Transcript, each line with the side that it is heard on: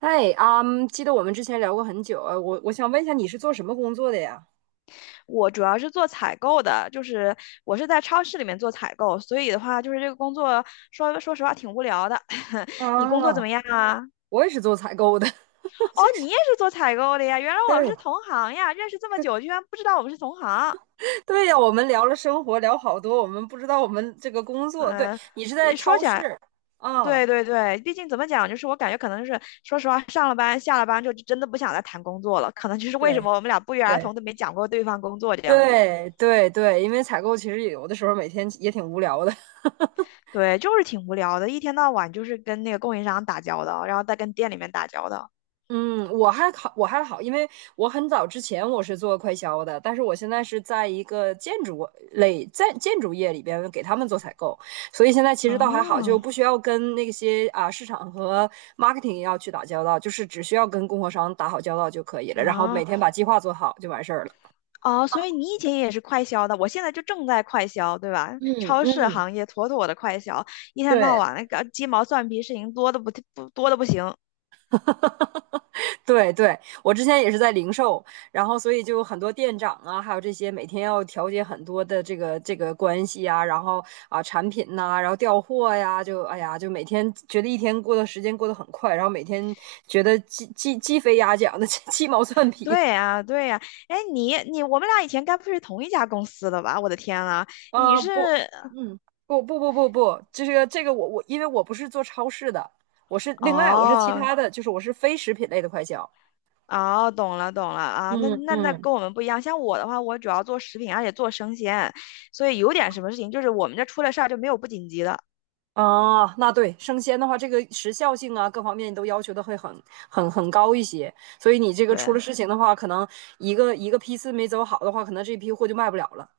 right: 嗨，啊，记得我们之前聊过很久啊，我想问一下，你是做什么工作的呀？
left: 我主要是做采购的，就是我是在超市里面做采购，所以的话，就是这个工作说实话挺无聊的。你工作怎么
right: 啊，
left: 样啊？
right: 我也是做采购的。
left: 哦，你也是做采购的呀？原来我们
right: 对，
left: 是同行呀！认识这么久，居然不知道我们是同行。
right: 对呀，我们聊了生活，聊好多，我们不知道我们这个工作。对，
left: 嗯，
right: 你是在
left: 一说
right: 超
left: 起来，
right: 市啊？
left: 对对对，毕竟怎么讲，就是我感觉可能是，说实话，上了班下了班就真的不想再谈工作了，可能就是为什
right: 对，
left: 么我们俩不约而
right: 对，
left: 同的没讲过对方工作这样子。
right: 对对对，因为采购其实有的时候每天也挺无聊的。
left: 对，就是挺无聊的，一天到晚就是跟那个供应商打交道，然后再跟店里面打交道。
right: 嗯，我还好，因为我很早之前我是做快销的，但是我现在是在一个建筑类，在建筑业里边给他们做采购，所以现在其实倒还好，
left: 啊
right: 就不需要跟那些啊市场和 marketing 要去打交道，就是只需要跟供货商打好交道就可以了，然后每
left: 啊
right: 天把计划做好就完事儿了。
left: 啊！所以你以前也是快销的，我现在就正在快销，对吧？
right: 嗯
left: 超市
right: 嗯，
left: 行业妥妥的快销，一天到
right: 对，
left: 晚那个鸡毛蒜皮事情多的不行。
right: 对对，我之前也是在零售，然后所以就很多店长啊，还有这些每天要调节很多的这个关系啊，然后啊产品呐、然后调货呀，就哎呀，就每天觉得一天过的时间过得很快，然后每天觉得鸡飞鸭讲的 鸡毛蒜皮。
left: 对呀，对呀，哎，你我们俩以前该不是同一家公司的吧？我的天啊，你是。
right: 不，嗯，不不不不不，这个我因为我不是做超市的，我是另外我是其
left: 哦，
right: 他的，就是我是非食品类的快销。
left: 哦，懂了懂了啊，那
right: 嗯
left: 那那
right: 嗯。
left: 跟我们不一样。像我的话，我主要做食品，而且做生鲜，所以有点什么事情，就是我们这出了事儿就没有不紧急的。
right: 哦，那对，生鲜的话，这个时效性啊，各方面都要求的会很高一些，所以你这个出了
left: 对
right: 事情的话，可能一个一个批次没走好的话，可能这批货就卖不了了。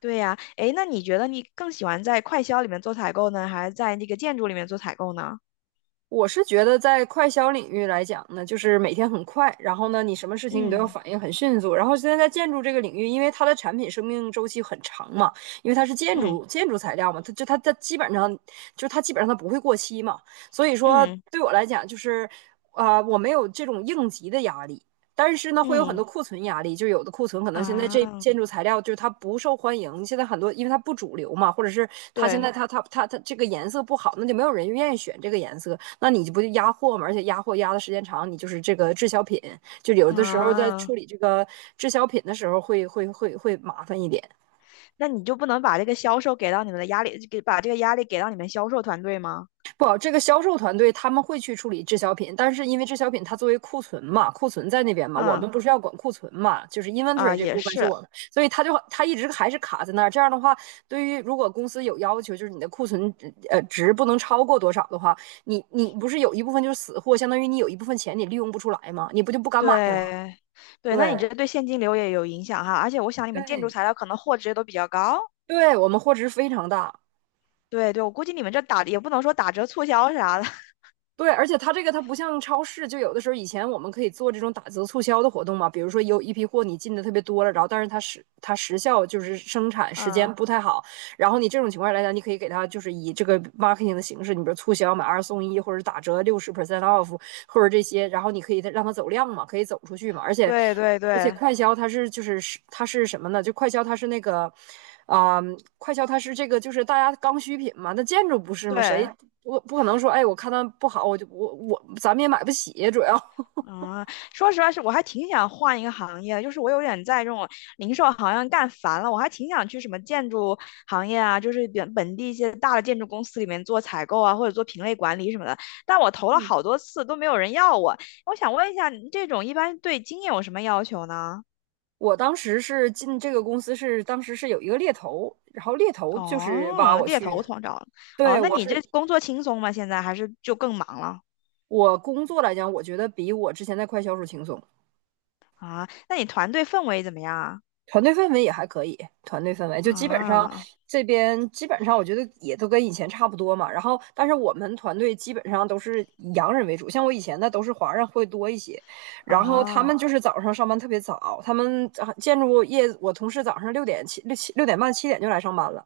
left: 对呀，诶，那你觉得你更喜欢在快销里面做采购呢，还是在那个建筑里面做采购呢？
right: 我是觉得在快消领域来讲呢，就是每天很快，然后呢，你什么事情你都要
left: 嗯
right: 反应很迅速。然后现在在建筑这个领域，因为它的产品生命周期很长嘛，因为它是建
left: 嗯
right: 筑建筑材料嘛，它基本上它不会过期嘛，所以说
left: 嗯
right: 对我来讲就是，我没有这种应急的压力。但是呢，会有很多
left: 嗯。
right: 库存压力，就有的库存可能现在
left: 啊，
right: 这建筑材料就是它不受欢迎，现在很多因为它不主流嘛，或者是它现
left: 对
right: 在它这个颜色不好，那就没有人愿意选这个颜色，那你不就压货嘛？而且压货压的时间长，你就是这个滞销品，就有的时候在
left: 啊，
right: 处理这个滞销品的时候会麻烦一点。
left: 那你就不能把这个销售给到你们的压力，给把这个压力给到你们销售团队吗？
right: 不好，这个销售团队他们会去处理滞销品，但是因为滞销品它作为库存嘛，库存在那边嘛，我
left: 嗯。
right: 们不是要管库存嘛，就是
left: 啊，
right: inventory 这
left: 也
right: 部分是
left: 是
right: 我们，所以他一直还是卡在那儿。这样的话，对于如果公司有要求，就是你的库存值不能超过多少的话，你不是有一部分就是死货，相当于你有一部分钱你利用不出来嘛，你不就不敢买嘛？
left: 对，对，那你
right: 对。
left: 这对现金流也有影响哈，而且我想你们建筑
right: 对
left: 材料可能货值也都比较高。
right: 对，我们货值非常大。
left: 对对，我估计你们这打也不能说打折促销啥的，
right: 对，而且它这个它不像超市，就有的时候以前我们可以做这种打折促销的活动嘛，比如说有一批货你进的特别多了，然后但是它时它时效就是生产时间
left: 嗯，
right: 不太好，然后你这种情况来讲，你可以给他就是以这个 marketing 的形式，你比如促销买二送一，或者打折60% off，或者这些，然后你可以让他走量嘛，可以走出去嘛。而且
left: 对对
right: 而且
left: 对
right: 快销它是什么呢？就快销它是那个。快销它是这个，就是大家刚需品嘛。那建筑不是吗？
left: 对，
right: 我不可能说，哎，我看它不好，我就我我咱们也买不起，主要。
left: 嗯，说实话是我还挺想换一个行业的，就是我有点在这种零售行业干烦了，我还挺想去什么建筑行业啊，就是本地一些大的建筑公司里面做采购啊，或者做品类管理什么的，但我投了 好多次都没有人要我。我想问一下，你这种一般对经验有什么要求呢？
right: 我当时是进这个公司是，当时是有一个猎头，然后猎头就是挖
left: 哦，
right: 我
left: 猎
right: 去
left: 头
right: 的。
left: 通道。哦，
right: 对，
left: 那你这工作轻松吗？现在还是就更忙了？
right: 我工作来讲，我觉得比我之前在快销时轻松。
left: 那你团队氛围怎么样啊？
right: 团队氛围也还可以。团队氛围就基本上
left: 啊
right: 这边基本上我觉得也都跟以前差不多嘛。然后，但是我们团队基本上都是以洋人为主，像我以前的都是华人会多一些。然后他
left: 啊！
right: 们就是早上上班特别早，他们啊建筑业我同事早上6点半7点就来上班了，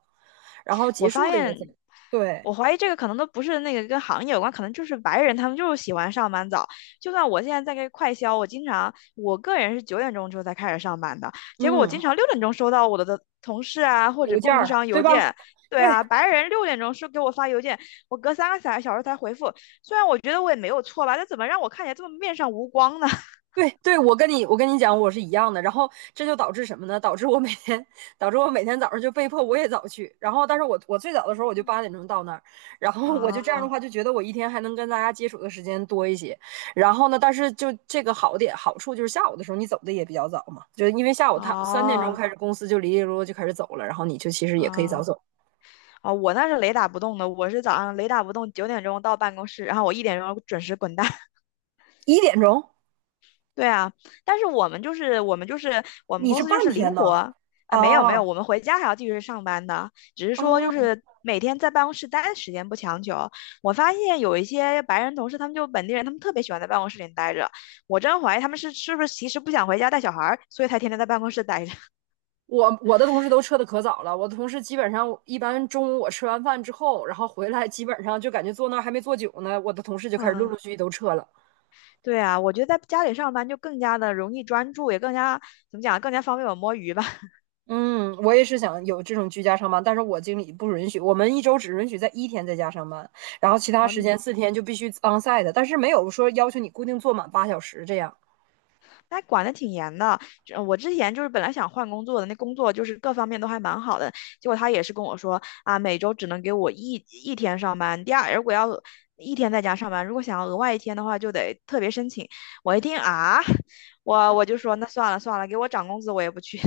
right: 然后结
left: 我发
right: 束的也
left: 现，
right: 早。对，
left: 我怀疑这个可能都不是那个跟行业有关，可能就是白人他们就是喜欢上班早。就算我现在在这快销，我经常我个人是九点钟之后才开始上班的，结果我经
right: 嗯，
left: 常六点钟收到我的同事啊或者
right: 邮件
left: 供应
right: 儿
left: 商
right: 对
left: 邮
right: 吧？
left: 件。对
right: 对，
left: 啊，白人六点钟是给我发邮件，我隔三个小时才回复。虽然我觉得我也没有错吧，但怎么让我看起来这么面上无光呢？
right: 对对，我跟你讲，我是一样的。然后这就导致什么呢？导致我每天早上就被迫我也早去。然后，但是我最早的时候我就8点钟到那儿，然 后我
left: 啊，
right: 就这样的话就觉得我一天还能跟大家接触的时间多一些。然后呢，但是就这个好处就是下午的时候你走的也比较早嘛，就因为下午他3点钟
left: 啊
right: 开始公司就里里落落就开始走了，然后你就其实也可以早
left: 啊。
right: 走。
left: 啊，我那是雷打不动的，我是早上雷打不动，九点钟到办公室，然后我1点钟准时滚蛋。
right: 1点钟，
left: 对啊，但是我们
right: 你
left: 公
right: 是
left: 司就
right: 半
left: 是
right: 天
left: 灵
right: 呢？
left: 活。啊，没有没有，
right: 哦。
left: 我们回家还要继续上班的，只是说就
right: 哦。
left: 是每天在办公室待的时间不强求。我发现有一些白人同事，他们就本地人，他们特别喜欢在办公室里待着，我真怀疑他们是不是其实不想回家带小孩儿，所以才天天在办公室待着。
right: 我的同事都撤的可早了，我的同事基本上一般中午我吃完饭之后，然后回来基本上就感觉坐那儿还没坐久呢，我的同事就 开始陆
left: 嗯。
right: 陆续续都撤了。
left: 对啊，我觉得在家里上班就更加的容易专注，也更加怎么讲，更加方便我摸鱼吧。
right: 嗯，我也是想有这种居家上班，但是我经理不允许，我们一周只允许在一天在家上班，然后其他
left: 哦，
right: 时间4天就必须 onsite，但是没有说要求你固定坐满8小时这样。
left: 那管的挺严的。这我之前就是本来想换工作的，那工作就是各方面都还蛮好的，结果他也是跟我说啊，每周只能给我一天上班，第二如果要一天在家上班，如果想要额外一天的话，就得特别申请。我一听啊，我就说那算了算了，给我涨工资我也不去。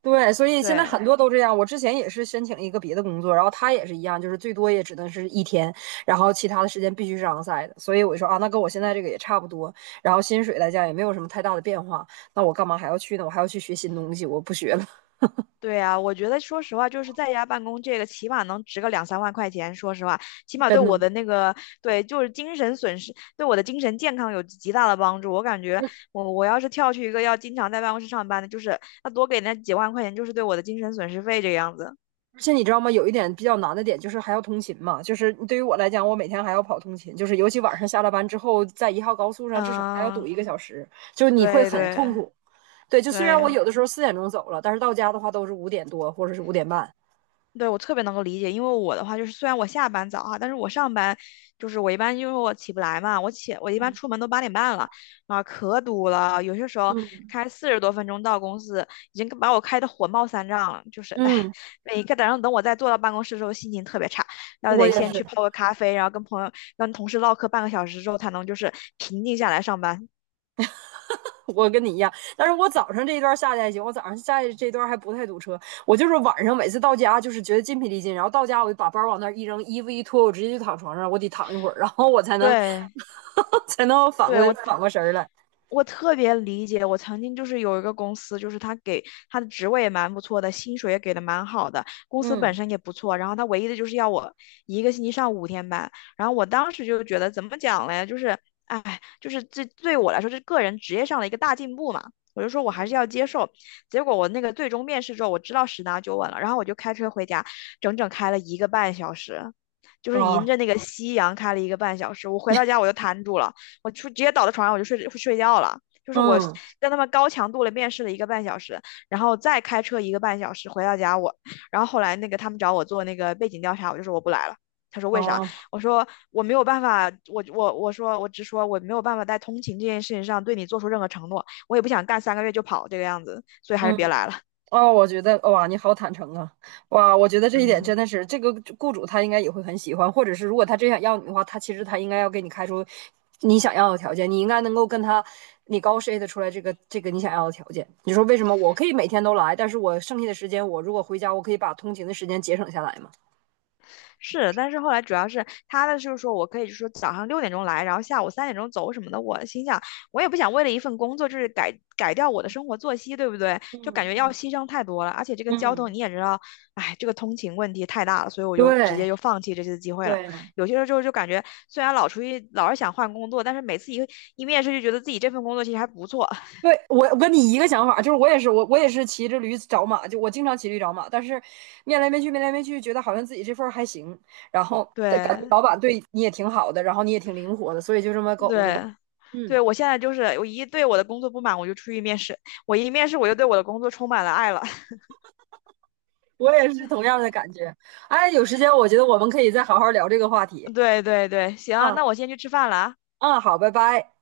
right: 对，所 以现在
left: 对，
right: 很多都这样。我之前也是申请一个别的工作，然后他也是一样，就是最多也只能是一天，然后其他的时间必须是 onsite 的。所以我就说啊，那跟我现在这个也差不多，然后薪水来讲也没有什么太大的变化，那我干嘛还要去呢？我还要去学新东西，我不学了。
left: 对啊，我觉得说实话，就是在家办公这个，起码能值个两三万块钱。说实话，起 码对
right: 真的。
left: 我的那个，对，就是精神损失，对我的精神健康有极大的帮助。我感觉我要是跳去一个要经常在办公室上班的，就是那多给那几万块钱，就是对我的精神损失费这个样子。
right: 而且你知道吗？有一点比较难的点就是还要通勤嘛，就是对于我来讲，我每天还要跑通勤，就是尤其晚上下了班之后，在1号高速上至少还要堵
left: 嗯，
right: 1个小时，就是你会
left: 对
right: 很痛
left: 对
right: 苦。对，就虽然我
left: 对，
right: 有的时候4点钟走了，但是到家的话都是5点多或者是5点半。
left: 对，我特别能够理解，因为我的话就是，虽然我下班早哈，但是我上班就是我一般因为我起不来嘛，我一般出门都8点半了，啊，可堵了，有些时候
right: 嗯
left: 开40多分钟到公司，已经把我开的火冒三丈了，就是哎，
right: 嗯，
left: 每个早上等我再坐到办公室的时候，心情特别差，那
right: 我
left: 得
right: 也
left: 先
right: 是。
left: 去泡个咖啡，然后跟朋友跟同事唠嗑半个小时之后，才能就是平静下来上班。
right: 我跟你一样，但是我早上这一段下去还行，我早上下去这段还不太堵车。我就是晚上每次到家就是觉得筋疲力尽，然后到家我就把包往那儿一扔，衣服一脱，我直接就躺床上，我得躺一会儿，然后我才能
left: 对，
right: 才能反过
left: 对，我
right: 反过神儿来。
left: 我特别理解，我曾经就是有一个公司，就是他的职位也蛮不错的，薪水也给的蛮好的，公司本
right: 嗯
left: 身也不错，然后他唯一的就是要我一个星期上5天班，然后我当时就觉得怎么讲嘞，就是，哎，就是这对我来说是个人职业上的一个大进步嘛，我就说我还是要接受。结果我那个最终面试之后，我知道十拿九稳了，然后我就开车回家，整整开了一个半小时，就是迎
right: 啊
left: 着那个夕阳开了一个半小时，我回到家我就瘫住了。直接倒在床上我就睡觉了。就是我
right: 嗯
left: 跟他们高强度的面试了一个半小时，然后再开车一个半小时回到家我，然后后来那个他们找我做那个背景调查，我就说我不来了。他说为啥？
right: 啊
left: 我说我没有办法，我直说我没有办法在通勤这件事情上对你做出任何承诺，我也不想干3个月就跑这个样子，所以还是
right: 嗯
left: 别来了。
right: 哦，我觉得哇，你好坦诚啊！哇，我觉得这一点真
left: 嗯。
right: 的是这个雇主他应该也会很喜欢，或者是如果他真想要你的话，他其实他应该要给你开出你想要的条件，你应该能够跟他你高 SHT 出来这个你想要的条件。你说为什么我可以每天都来，但是我剩下的时间，我如果回家，我可以把通勤的时间节省下来嘛？
left: 是，但是后来主要是他的就是说我可以就说早上六点钟来，然后下午3点钟走什么的。我心想，我也不想为了一份工作就是改掉我的生活作息，对不对？
right: 嗯
left: 就感觉要
right: 嗯
left: 牺牲太多了，而且这个交通
right: 嗯，
left: 你也知道，哎，这个通勤问题太大了，所以我就直
right: 对
left: 接就放弃这次机会了。
right: 对，
left: 有些时候就感觉虽然老出去老是想换工作，但是每次一面试就觉得自己这份工作其实还不错。
right: 对，我跟你一个想法，就是我也是骑着驴找马，就我经常骑驴找马，但是面来面去面来面去，觉得好像自己这份儿还行，然后感觉
left: 对
right: 老板对你也挺好的，然后你也挺灵活的，所以就这么苟着吧。
left: 对对，
right: 嗯，
left: 我现在就是我一对我的工作不满，我就出去面试；我一面试我就对我的工作充满了爱了。
right: 我也是同样的感觉。哎，有时间我觉得我们可以再好好聊这个话题。
left: 对对对，行，
right: 啊
left: 那我先去吃饭了啊。
right: 啊，好，拜拜。